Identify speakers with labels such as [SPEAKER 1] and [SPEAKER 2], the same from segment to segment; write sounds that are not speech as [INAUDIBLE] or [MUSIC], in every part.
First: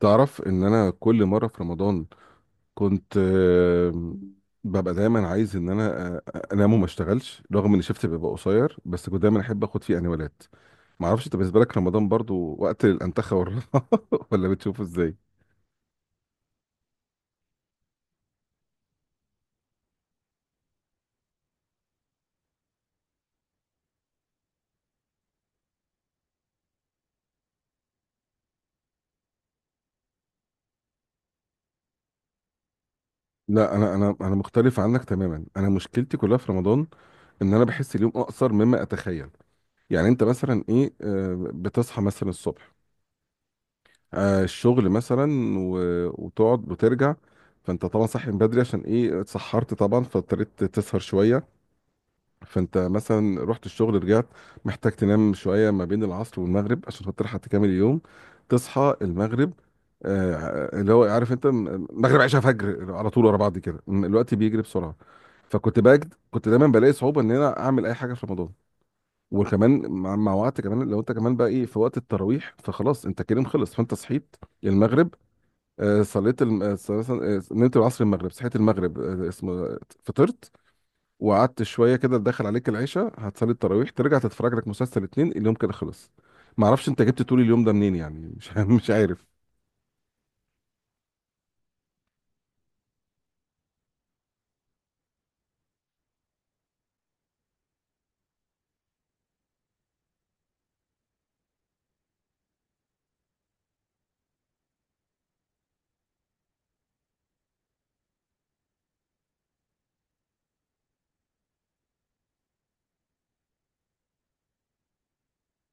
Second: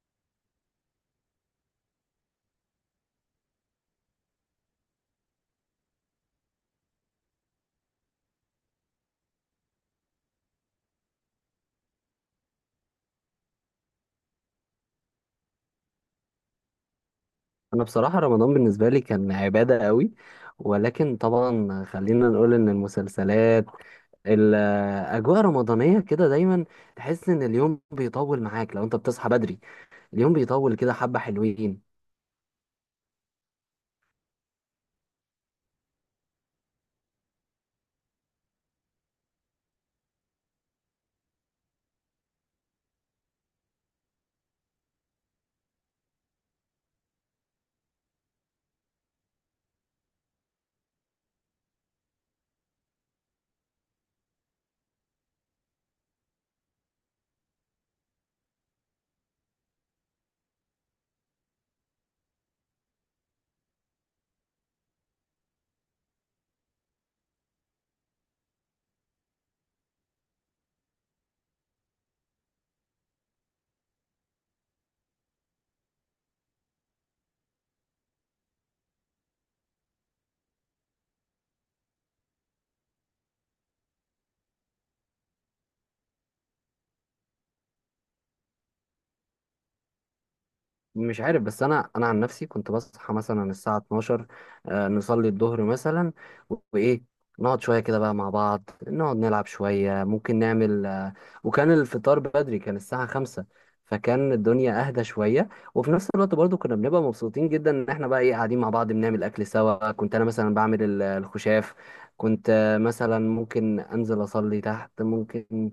[SPEAKER 1] تعرف ان انا كل مره في رمضان كنت ببقى دايما عايز ان انا انام وما اشتغلش، رغم ان شفتي بيبقى قصير، بس كنت دايما احب اخد فيه انوالات. ما اعرفش انت، بالنسبه لك رمضان برضو وقت الانتخه والراحه [LAUGHS] ولا بتشوفه ازاي؟
[SPEAKER 2] انا بصراحة رمضان بالنسبة لي كان عبادة قوي، ولكن طبعا خلينا نقول ان المسلسلات الاجواء رمضانية كده دايما تحس ان اليوم بيطول معاك لو انت بتصحى بدري، اليوم بيطول كده حبة حلوين.
[SPEAKER 1] لا، انا مختلف عنك تماما. انا مشكلتي كلها في رمضان، ان انا بحس اليوم اقصر مما اتخيل. يعني انت مثلا ايه، بتصحى مثلا الصبح، الشغل مثلا، و- وتقعد وترجع. فانت طبعا صاحي من بدري عشان ايه؟ اتسحرت طبعا، فاضطريت تسهر شويه. فانت مثلا رحت الشغل رجعت، محتاج تنام شويه ما بين العصر والمغرب عشان خاطر حتى تكمل اليوم، تصحى المغرب. اللي هو عارف انت، مغرب عشاء فجر على طول ورا بعض كده، الوقت بيجري بسرعه. فكنت بجد كنت دايما بلاقي صعوبه ان انا اعمل اي حاجه في رمضان. وكمان مع وقت، كمان لو انت كمان بقى ايه، في وقت التراويح فخلاص، انت كريم خلص. فانت صحيت المغرب، صليت نمت العصر المغرب، صحيت المغرب اسمه فطرت، وقعدت شويه كده دخل عليك العشاء، هتصلي التراويح ترجع تتفرج لك مسلسل اتنين، اليوم كده خلص. ما اعرفش انت جبت طول اليوم ده منين، يعني مش [LAUGHS] مش عارف.
[SPEAKER 2] مش عارف، بس انا عن نفسي كنت بصحى مثلا الساعه 12، نصلي الظهر مثلا، وايه نقعد شويه كده بقى مع بعض، نقعد نلعب شويه، ممكن نعمل وكان الفطار بدري، كان الساعه 5، فكان الدنيا اهدى شويه. وفي نفس الوقت برضو كنا بنبقى مبسوطين جدا ان احنا بقى ايه قاعدين مع بعض بنعمل اكل سوا. كنت انا مثلا بعمل الخشاف. كنت مثلا ممكن انزل اصلي تحت. ممكن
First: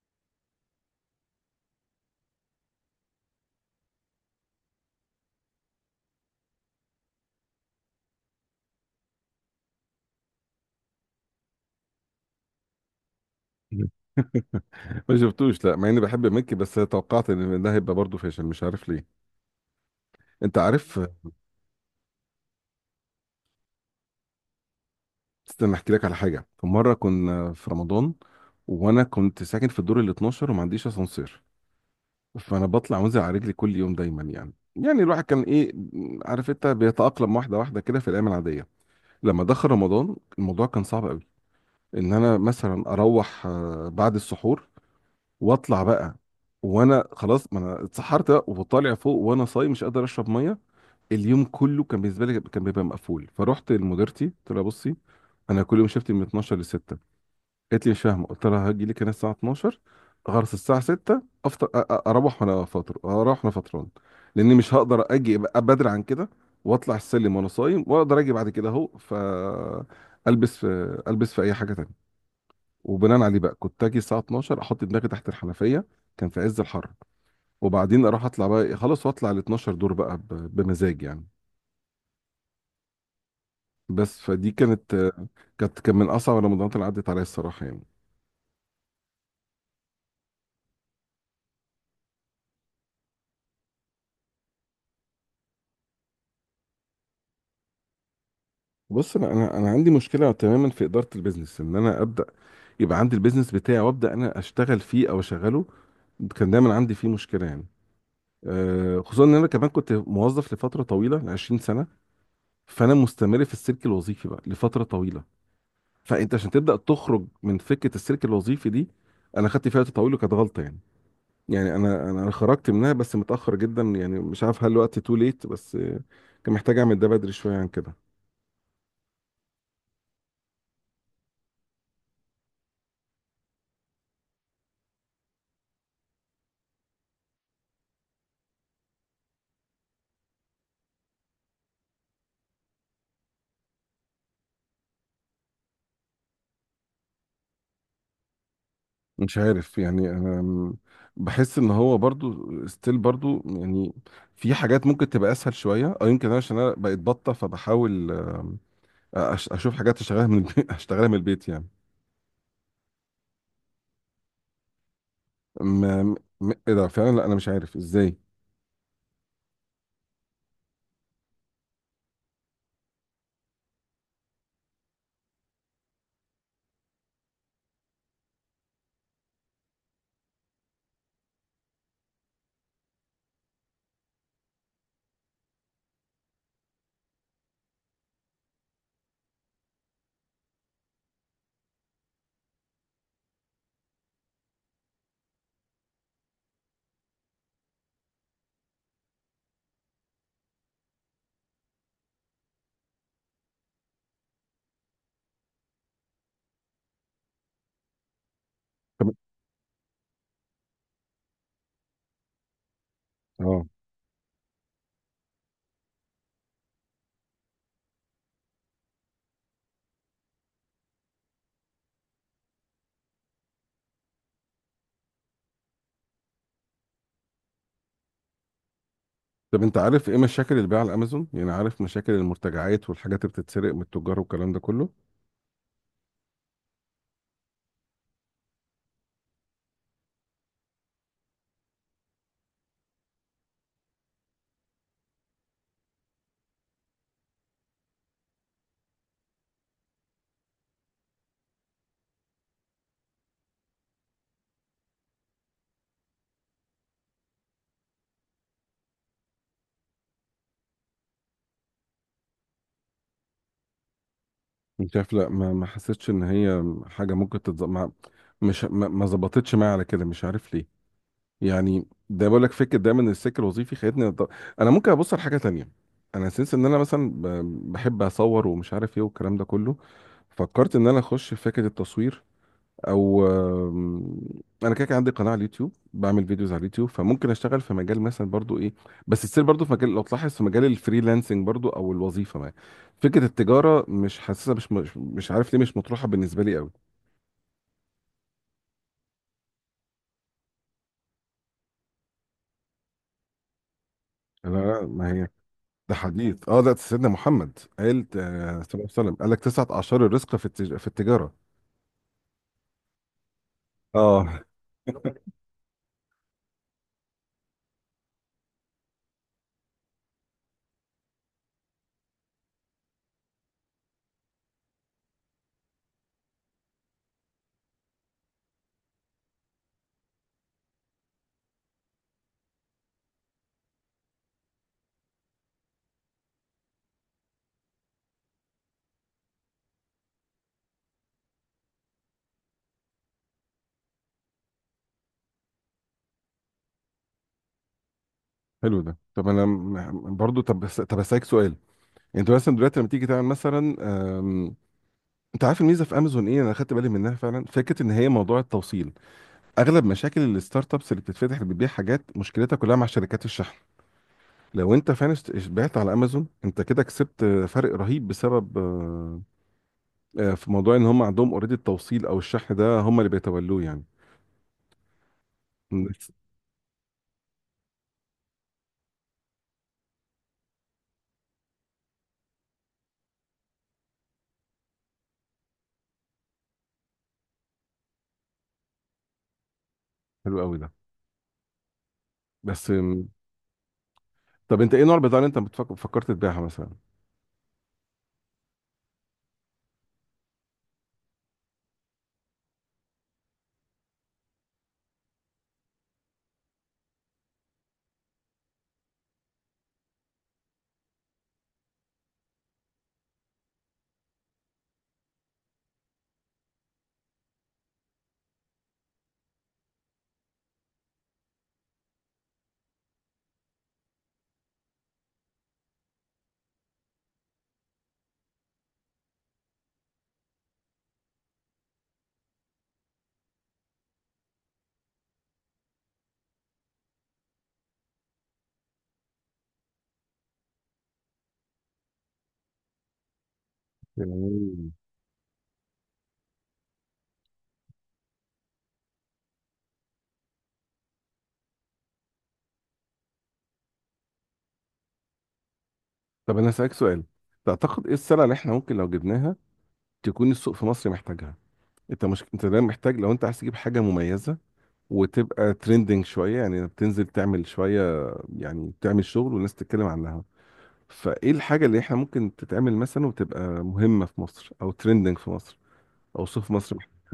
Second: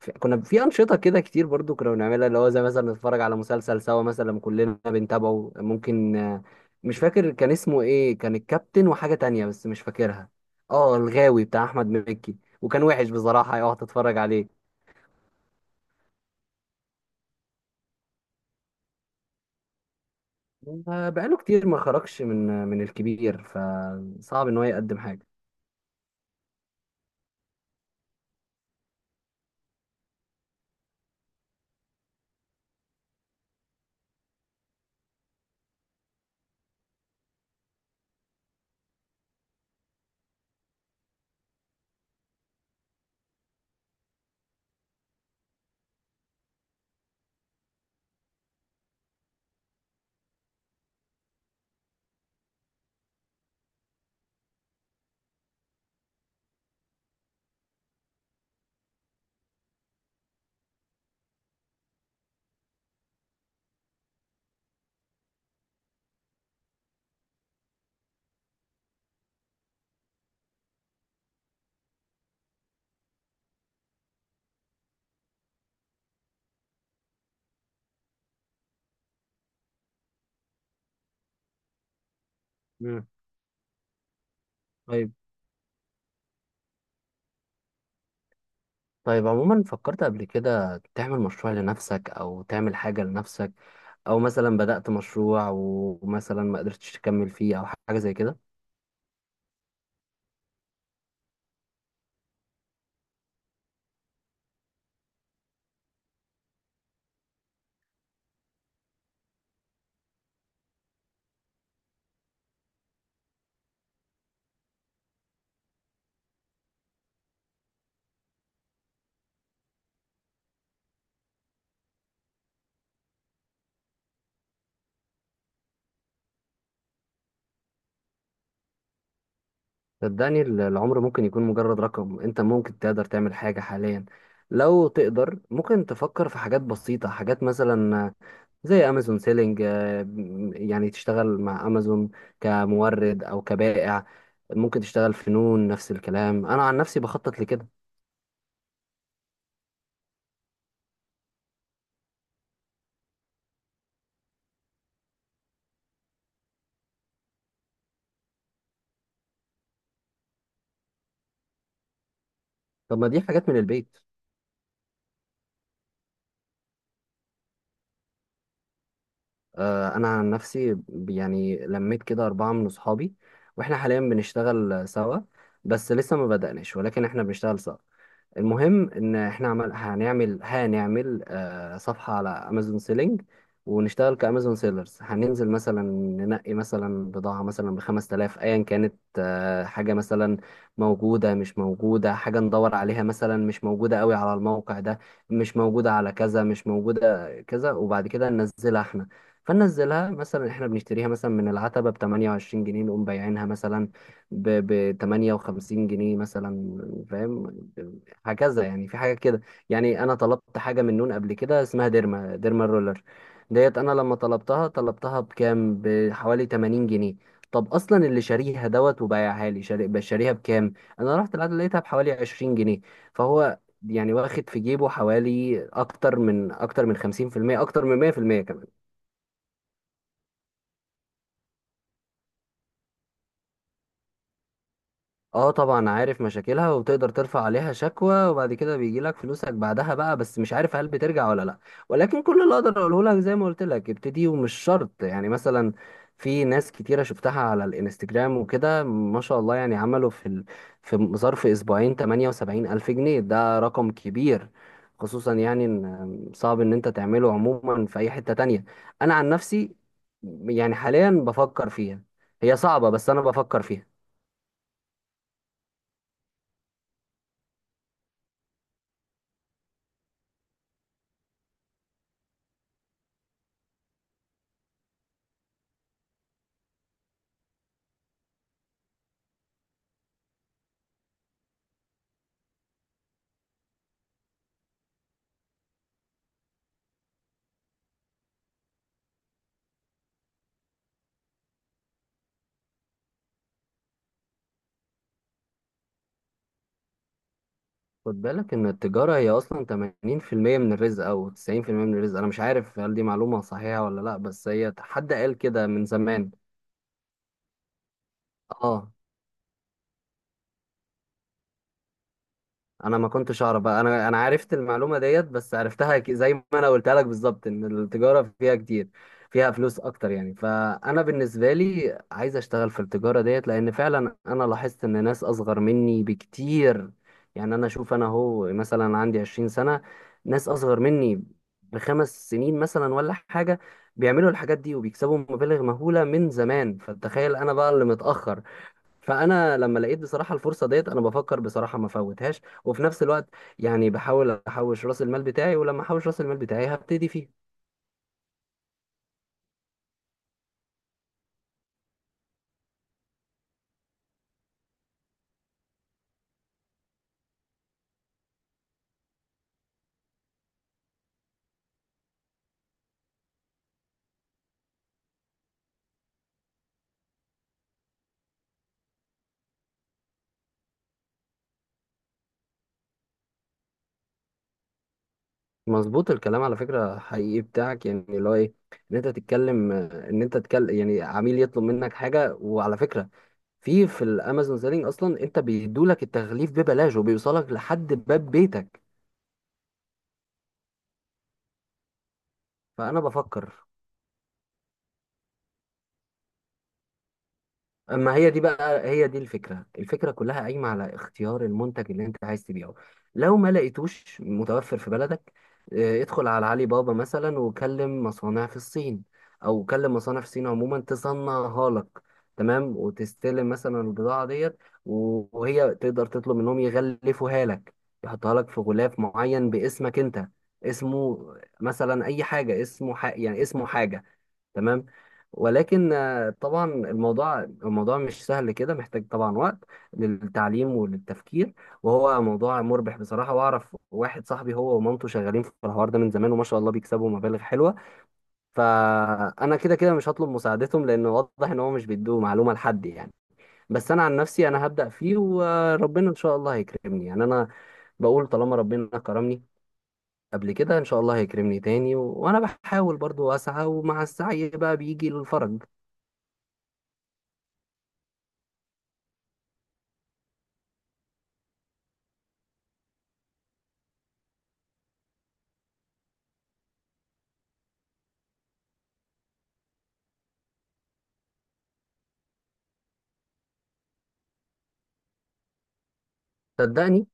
[SPEAKER 2] كنا في انشطه كده كتير برضو كنا بنعملها، اللي هو زي مثلا نتفرج على مسلسل سوا مثلا لما كلنا بنتابعه. ممكن مش فاكر كان اسمه ايه، كان الكابتن وحاجه تانية بس مش فاكرها. اه الغاوي بتاع احمد مكي، وكان وحش بصراحه اقعد اتفرج عليه.
[SPEAKER 1] ما شفتوش، لا مع اني بحب مكي بس توقعت ان ده هيبقى برضه فاشل، مش عارف ليه. انت عارف،
[SPEAKER 2] بقاله كتير ما خرجش من الكبير، فصعب ان هو يقدم حاجه.
[SPEAKER 1] استنى احكي لك على حاجه. في مره كنا في رمضان وانا كنت ساكن في الدور ال 12 وما عنديش اسانسير، فانا بطلع وانزل على رجلي كل يوم دايما، يعني الواحد كان ايه، عارف انت بيتأقلم واحده واحده كده في الايام العاديه. لما دخل رمضان الموضوع كان صعب قوي، ان انا مثلا اروح بعد السحور واطلع بقى، وانا خلاص ما انا اتسحرت بقى، وطالع فوق وانا صايم، مش قادر اشرب ميه. اليوم كله كان بالنسبه لي كان بيبقى مقفول. فرحت لمديرتي قلت لها بصي، انا كل يوم شفتي من 12 ل 6. قالت لي مش فاهمه. قلت لها هاجي لك هنا الساعه 12، غرس الساعه 6 افطر، اروح وانا فاطر، اروح وانا فطران، لاني مش هقدر اجي أبقى بدري عن كده، واطلع السلم وانا صايم، واقدر اجي بعد كده اهو، ف البس في اي حاجه تانية. وبناء عليه بقى كنت اجي الساعه 12 احط دماغي تحت الحنفيه، كان في عز الحر، وبعدين اروح اطلع بقى خلاص، واطلع ال 12 دور بقى، بمزاج يعني.
[SPEAKER 2] مم.
[SPEAKER 1] بس فدي
[SPEAKER 2] طيب.
[SPEAKER 1] كانت، كان من اصعب رمضانات اللي عدت عليا الصراحه يعني.
[SPEAKER 2] طيب، عموما فكرت قبل كده تعمل مشروع لنفسك او تعمل حاجه لنفسك، او مثلا بدأت مشروع ومثلا ما قدرتش تكمل فيه او حاجه زي كده؟
[SPEAKER 1] بص، انا عندي مشكله تماما في اداره البيزنس، ان انا ابدا، يبقى عندي البيزنس بتاعي وابدا انا اشتغل فيه او اشغله، كان دايما عندي فيه مشكله يعني. خصوصا ان انا كمان كنت موظف لفتره طويله، ل 20 سنه، فانا مستمر في السلك الوظيفي بقى لفتره طويله. فانت عشان تبدا تخرج من فكره السلك الوظيفي دي، انا خدت فيها وقت طويل وكانت غلطه يعني. يعني انا انا أنا خرجت منها بس متاخر جدا، يعني مش عارف هل الوقت تو ليت، بس كان محتاج اعمل ده بدري شويه عن كده.
[SPEAKER 2] صدقني العمر ممكن يكون مجرد رقم. انت ممكن تقدر تعمل حاجة حاليا لو تقدر. ممكن تفكر في حاجات بسيطة، حاجات مثلا زي امازون سيلينج، يعني تشتغل مع امازون كمورد او كبائع. ممكن تشتغل في نون، نفس الكلام، انا عن نفسي بخطط لكده.
[SPEAKER 1] مش عارف يعني، انا بحس ان هو برضو ستيل برضو يعني، في حاجات ممكن تبقى اسهل شويه، او يمكن انا عشان انا بقيت بطه فبحاول، اشوف حاجات اشتغلها من البيت [LAUGHS] اشتغلها من البيت يعني.
[SPEAKER 2] طب ما دي حاجات من البيت.
[SPEAKER 1] ما م- ايه ده فعلا، لا انا مش عارف ازاي.
[SPEAKER 2] انا عن نفسي يعني لميت كده اربعة من اصحابي واحنا حاليا بنشتغل سوا. بس لسه ما بدأناش، ولكن احنا بنشتغل سوا. المهم ان احنا عمل هنعمل هنعمل صفحة على امازون سيلينج، ونشتغل كامازون سيلرز. هننزل مثلا، ننقي مثلا بضاعة مثلا ب 5000، ايا كانت حاجة مثلا موجودة مش موجودة. حاجة ندور عليها مثلا مش موجودة قوي على الموقع ده، مش موجودة على كذا، مش موجودة كذا. وبعد كده ننزلها احنا. فننزلها مثلا، احنا بنشتريها مثلا من العتبة ب 28 جنيه، نقوم بايعينها مثلا ب 58 جنيه مثلا. فاهم؟ هكذا يعني، في
[SPEAKER 1] طب
[SPEAKER 2] حاجة كده. يعني أنا طلبت حاجة من نون قبل كده اسمها ديرما رولر.
[SPEAKER 1] اه.
[SPEAKER 2] ديت أنا لما طلبتها طلبتها بكام؟ بحوالي 80 جنيه. طب أصلا اللي شاريها دوت وبايعها لي بقى شاريها بكام؟ أنا رحت العدد لقيتها بحوالي 20 جنيه. فهو يعني واخد في جيبه حوالي أكتر من 50%، أكتر من 100% كمان.
[SPEAKER 1] طب انت عارف ايه مشاكل البيع على امازون، يعني عارف مشاكل المرتجعات والحاجات اللي بتتسرق من التجار والكلام ده كله.
[SPEAKER 2] اه طبعا عارف مشاكلها، وبتقدر ترفع عليها شكوى وبعد كده بيجي لك فلوسك بعدها بقى، بس مش عارف هل بترجع ولا لا. ولكن كل اللي اقدر اقوله لك زي ما قلت لك ابتدي، ومش شرط. يعني مثلا في ناس كتيرة شفتها على الانستجرام وكده ما شاء الله، يعني عملوا في ظرف اسبوعين 78 الف جنيه. ده رقم كبير، خصوصا يعني ان صعب ان انت تعمله عموما في اي حتة تانية. انا عن نفسي يعني حاليا بفكر فيها. هي صعبة، بس انا بفكر فيها.
[SPEAKER 1] انت شايف، لا ما ما حسيتش ان هي حاجه ممكن تتظبط، مش ما ما ظبطتش معايا على كده، مش عارف ليه. يعني ده بقول لك فكره دايما، إن السلك الوظيفي خدتني، انا ممكن ابص على حاجه تانية. انا سنس ان انا مثلا بحب اصور ومش عارف ايه والكلام ده كله، فكرت ان انا اخش في فكره التصوير، او انا كده كان عندي قناه على اليوتيوب، بعمل فيديوز على اليوتيوب، فممكن اشتغل في مجال مثلا برضو ايه، بس تصير برضو في مجال، لو تلاحظ في مجال الفريلانسنج برضو او الوظيفه ما. فكره التجاره مش حاسسها، مش عارف ليه مش مطروحه بالنسبه لي قوي.
[SPEAKER 2] خد بالك ان التجارة هي اصلا 80% من الرزق، او 90% من الرزق. انا مش عارف هل دي معلومة صحيحة ولا لا، بس
[SPEAKER 1] لا
[SPEAKER 2] هي
[SPEAKER 1] لا ما
[SPEAKER 2] حد
[SPEAKER 1] هي،
[SPEAKER 2] قال كده من
[SPEAKER 1] ده
[SPEAKER 2] زمان.
[SPEAKER 1] حديث. اه، ده سيدنا محمد قال صلى الله عليه
[SPEAKER 2] اه،
[SPEAKER 1] وسلم، قال لك تسعة أعشار الرزق في في التجارة.
[SPEAKER 2] انا ما كنتش اعرف بقى. انا
[SPEAKER 1] اه،
[SPEAKER 2] عرفت المعلومه ديت، بس عرفتها زي ما انا قلتها لك بالظبط، ان التجاره فيها كتير، فيها فلوس اكتر يعني. فانا بالنسبه لي عايز اشتغل في التجاره ديت، لان فعلا انا لاحظت ان ناس اصغر مني بكتير. يعني انا اشوف انا هو مثلا عندي 20 سنه، ناس اصغر مني ب 5 سنين مثلا ولا حاجه، بيعملوا الحاجات دي وبيكسبوا مبالغ مهوله من زمان. فتخيل انا بقى اللي متاخر. فانا لما لقيت بصراحه الفرصه ديت، انا بفكر بصراحه ما فوتهاش. وفي نفس الوقت يعني بحاول احوش راس المال بتاعي، ولما احوش راس المال بتاعي هبتدي فيه.
[SPEAKER 1] حلو ده. طب انا برضو، طب طب اسالك سؤال. انت مثلا دلوقتي لما تيجي تعمل مثلا، آم، انت عارف الميزه في امازون ايه؟ انا خدت بالي منها فعلا، فكره ان هي موضوع التوصيل. اغلب مشاكل الستارت ابس اللي بتتفتح، اللي بتبيع حاجات، مشكلتها كلها مع شركات الشحن. لو انت فعلا بعت على امازون، انت كده كسبت فرق رهيب، بسبب في موضوع ان هم عندهم اوريدي التوصيل، او الشحن ده هم اللي بيتولوه يعني.
[SPEAKER 2] مظبوط الكلام على فكره، حقيقي بتاعك يعني، اللي هو ايه، ان انت تتكلم يعني عميل يطلب منك حاجه. وعلى فكره في الامازون سيلينج اصلا انت بيدولك التغليف ببلاش، وبيوصلك لحد باب بيتك.
[SPEAKER 1] حلو قوي ده. بس
[SPEAKER 2] فانا بفكر.
[SPEAKER 1] طب انت ايه نوع البضاعه اللي انت بتفكر فكرت تبيعها مثلا؟
[SPEAKER 2] اما هي دي الفكره. الفكره كلها قايمه على اختيار المنتج اللي انت عايز تبيعه. لو ما لقيتوش متوفر في بلدك، ادخل على علي بابا مثلا وكلم مصانع في الصين، او كلم مصانع في الصين عموما تصنعها لك. تمام. وتستلم مثلا البضاعه ديت. وهي تقدر تطلب منهم يغلفوها لك، يحطها لك في غلاف معين باسمك انت. اسمه مثلا اي حاجه، اسمه يعني اسمه حاجه. تمام. ولكن طبعا الموضوع مش سهل كده، محتاج طبعا وقت للتعليم وللتفكير. وهو موضوع مربح بصراحة. واعرف واحد صاحبي هو ومامته شغالين في الحوار ده من زمان، وما شاء الله بيكسبوا مبالغ حلوة. فأنا كده كده مش هطلب مساعدتهم، لأن واضح إن هو مش بيدوا معلومة لحد يعني. بس أنا عن نفسي أنا
[SPEAKER 1] يعني
[SPEAKER 2] هبدأ فيه، وربنا إن شاء الله هيكرمني. يعني أنا بقول طالما ربنا كرمني قبل كده إن شاء الله هيكرمني تاني. و... وأنا بحاول برضو أسعى، ومع السعي بقى بيجي الفرج.
[SPEAKER 1] طب انا هسألك سؤال، تعتقد ايه السلعه اللي احنا ممكن لو جبناها تكون السوق في مصر محتاجها؟ انت مش، انت دايما محتاج، لو انت عايز تجيب حاجه مميزه وتبقى ترندنج شويه، يعني بتنزل تعمل شويه، يعني تعمل شغل والناس تتكلم عنها. فايه الحاجه اللي احنا ممكن تتعمل مثلا وتبقى مهمه في مصر، او ترندنج في مصر، او سوق في مصر محتاجها؟
[SPEAKER 2] صدقني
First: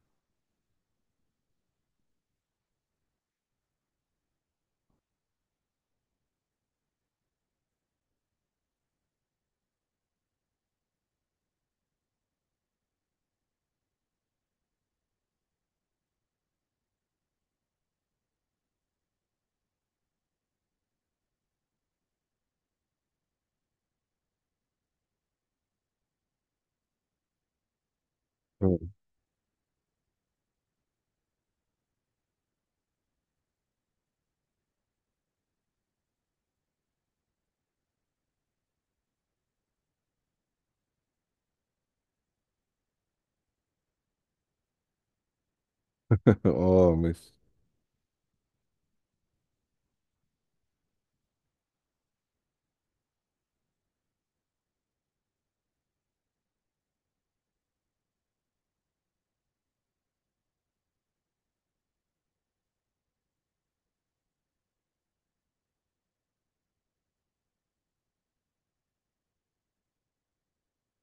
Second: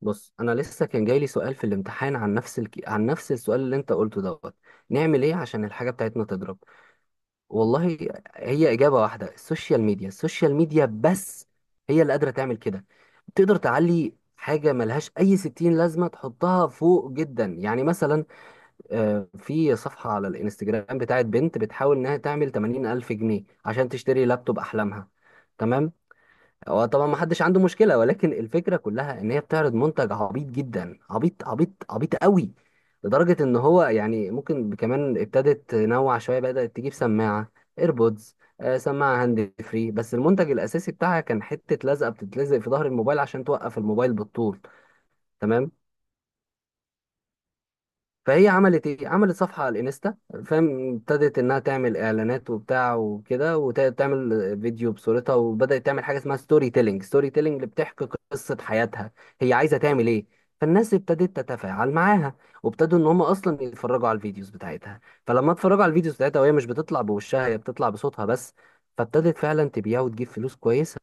[SPEAKER 2] بص، انا لسه كان جاي لي سؤال في الامتحان عن نفس عن نفس السؤال اللي انت قلته دوت، نعمل ايه عشان الحاجه بتاعتنا تضرب؟ والله هي اجابه واحده، السوشيال ميديا، السوشيال ميديا بس هي اللي قادره تعمل كده. تقدر تعلي حاجه ملهاش اي ستين لازمه تحطها فوق جدا. يعني مثلا في صفحه على الانستجرام بتاعت بنت بتحاول انها تعمل 80 الف جنيه عشان تشتري لابتوب احلامها. تمام. هو طبعا ما حدش عنده مشكله، ولكن الفكره كلها ان هي بتعرض منتج عبيط جدا، عبيط عبيط عبيط قوي، لدرجه ان هو يعني ممكن كمان ابتدت تنوع شويه، بدات تجيب سماعه ايربودز، آه سماعه هاند فري. بس المنتج الاساسي بتاعها كان حته لزقه بتتلزق في ظهر الموبايل عشان توقف الموبايل بالطول. تمام.
[SPEAKER 1] [LAUGHS] اه ماشي.
[SPEAKER 2] فهي عملت ايه؟ عملت صفحة على الانستا. فاهم؟ ابتدت انها تعمل اعلانات وبتاع وكده وتعمل فيديو بصورتها، وبدأت تعمل حاجة اسمها ستوري تيلينج، ستوري تيلينج اللي بتحكي قصة حياتها هي عايزة تعمل ايه. فالناس ابتدت تتفاعل معاها، وابتدوا ان هم اصلا يتفرجوا على الفيديوز بتاعتها. فلما اتفرجوا على الفيديوز بتاعتها وهي مش بتطلع بوشها، هي بتطلع بصوتها بس، فابتدت فعلا تبيع وتجيب فلوس كويسة.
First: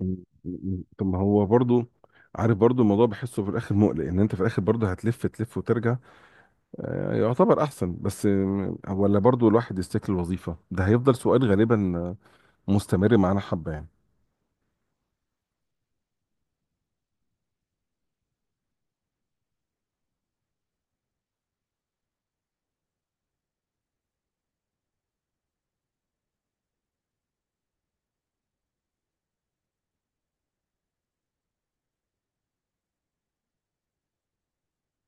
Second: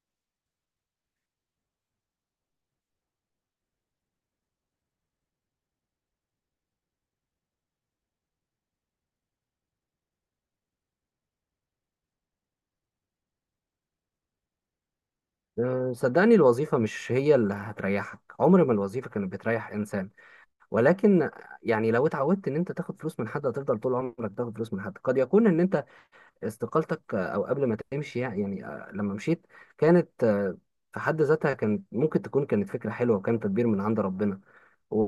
[SPEAKER 1] مم. مم. طب ما هو برضو عارف، برضو الموضوع بحسه في الاخر مقلق، ان انت في الاخر برضو هتلف تلف وترجع، يعتبر احسن، بس ولا برضو الواحد يستكل الوظيفه، ده هيفضل سؤال غالبا مستمر معانا حبه يعني.
[SPEAKER 2] أه، صدقني الوظيفة مش هي اللي هتريحك. عمر ما الوظيفة كانت بتريح انسان. ولكن يعني لو اتعودت ان انت تاخد فلوس من حد، هتفضل طول عمرك تاخد فلوس من حد. قد يكون ان انت استقالتك، او قبل ما تمشي يعني، لما مشيت كانت في حد ذاتها كانت ممكن تكون كانت فكرة حلوة، وكان تدبير من عند ربنا. و...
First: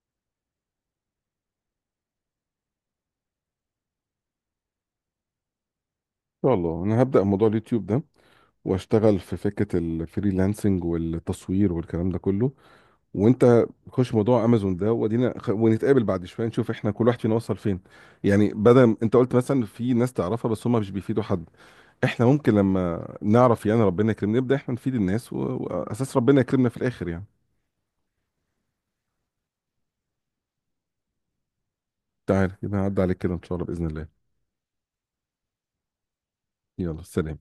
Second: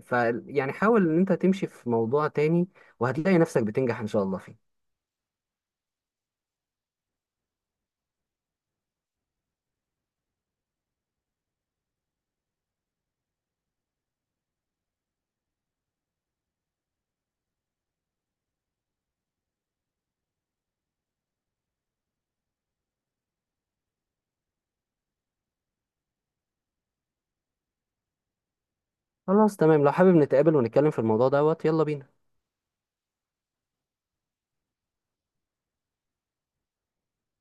[SPEAKER 2] ف يعني حاول ان انت تمشي في موضوع تاني، وهتلاقي نفسك بتنجح ان شاء الله فيه.
[SPEAKER 1] ان شاء الله، انا هبدا موضوع اليوتيوب ده واشتغل في فكره الفريلانسنج والتصوير والكلام ده كله، وانت خش موضوع امازون ده ودينا ونتقابل بعد شويه، نشوف احنا كل واحد فينا وصل فين. يعني بدل، انت قلت مثلا في ناس تعرفها بس هم مش بيفيدوا حد، احنا ممكن لما نعرف يعني ربنا يكرمنا، نبدا احنا نفيد الناس واساس ربنا يكرمنا في الاخر يعني.
[SPEAKER 2] خلاص تمام، لو حابب نتقابل ونتكلم في الموضوع دوت يلا بينا.
[SPEAKER 1] تعال يبقى، هعدي عليك كده ان شاء الله باذن الله. يلا سلام.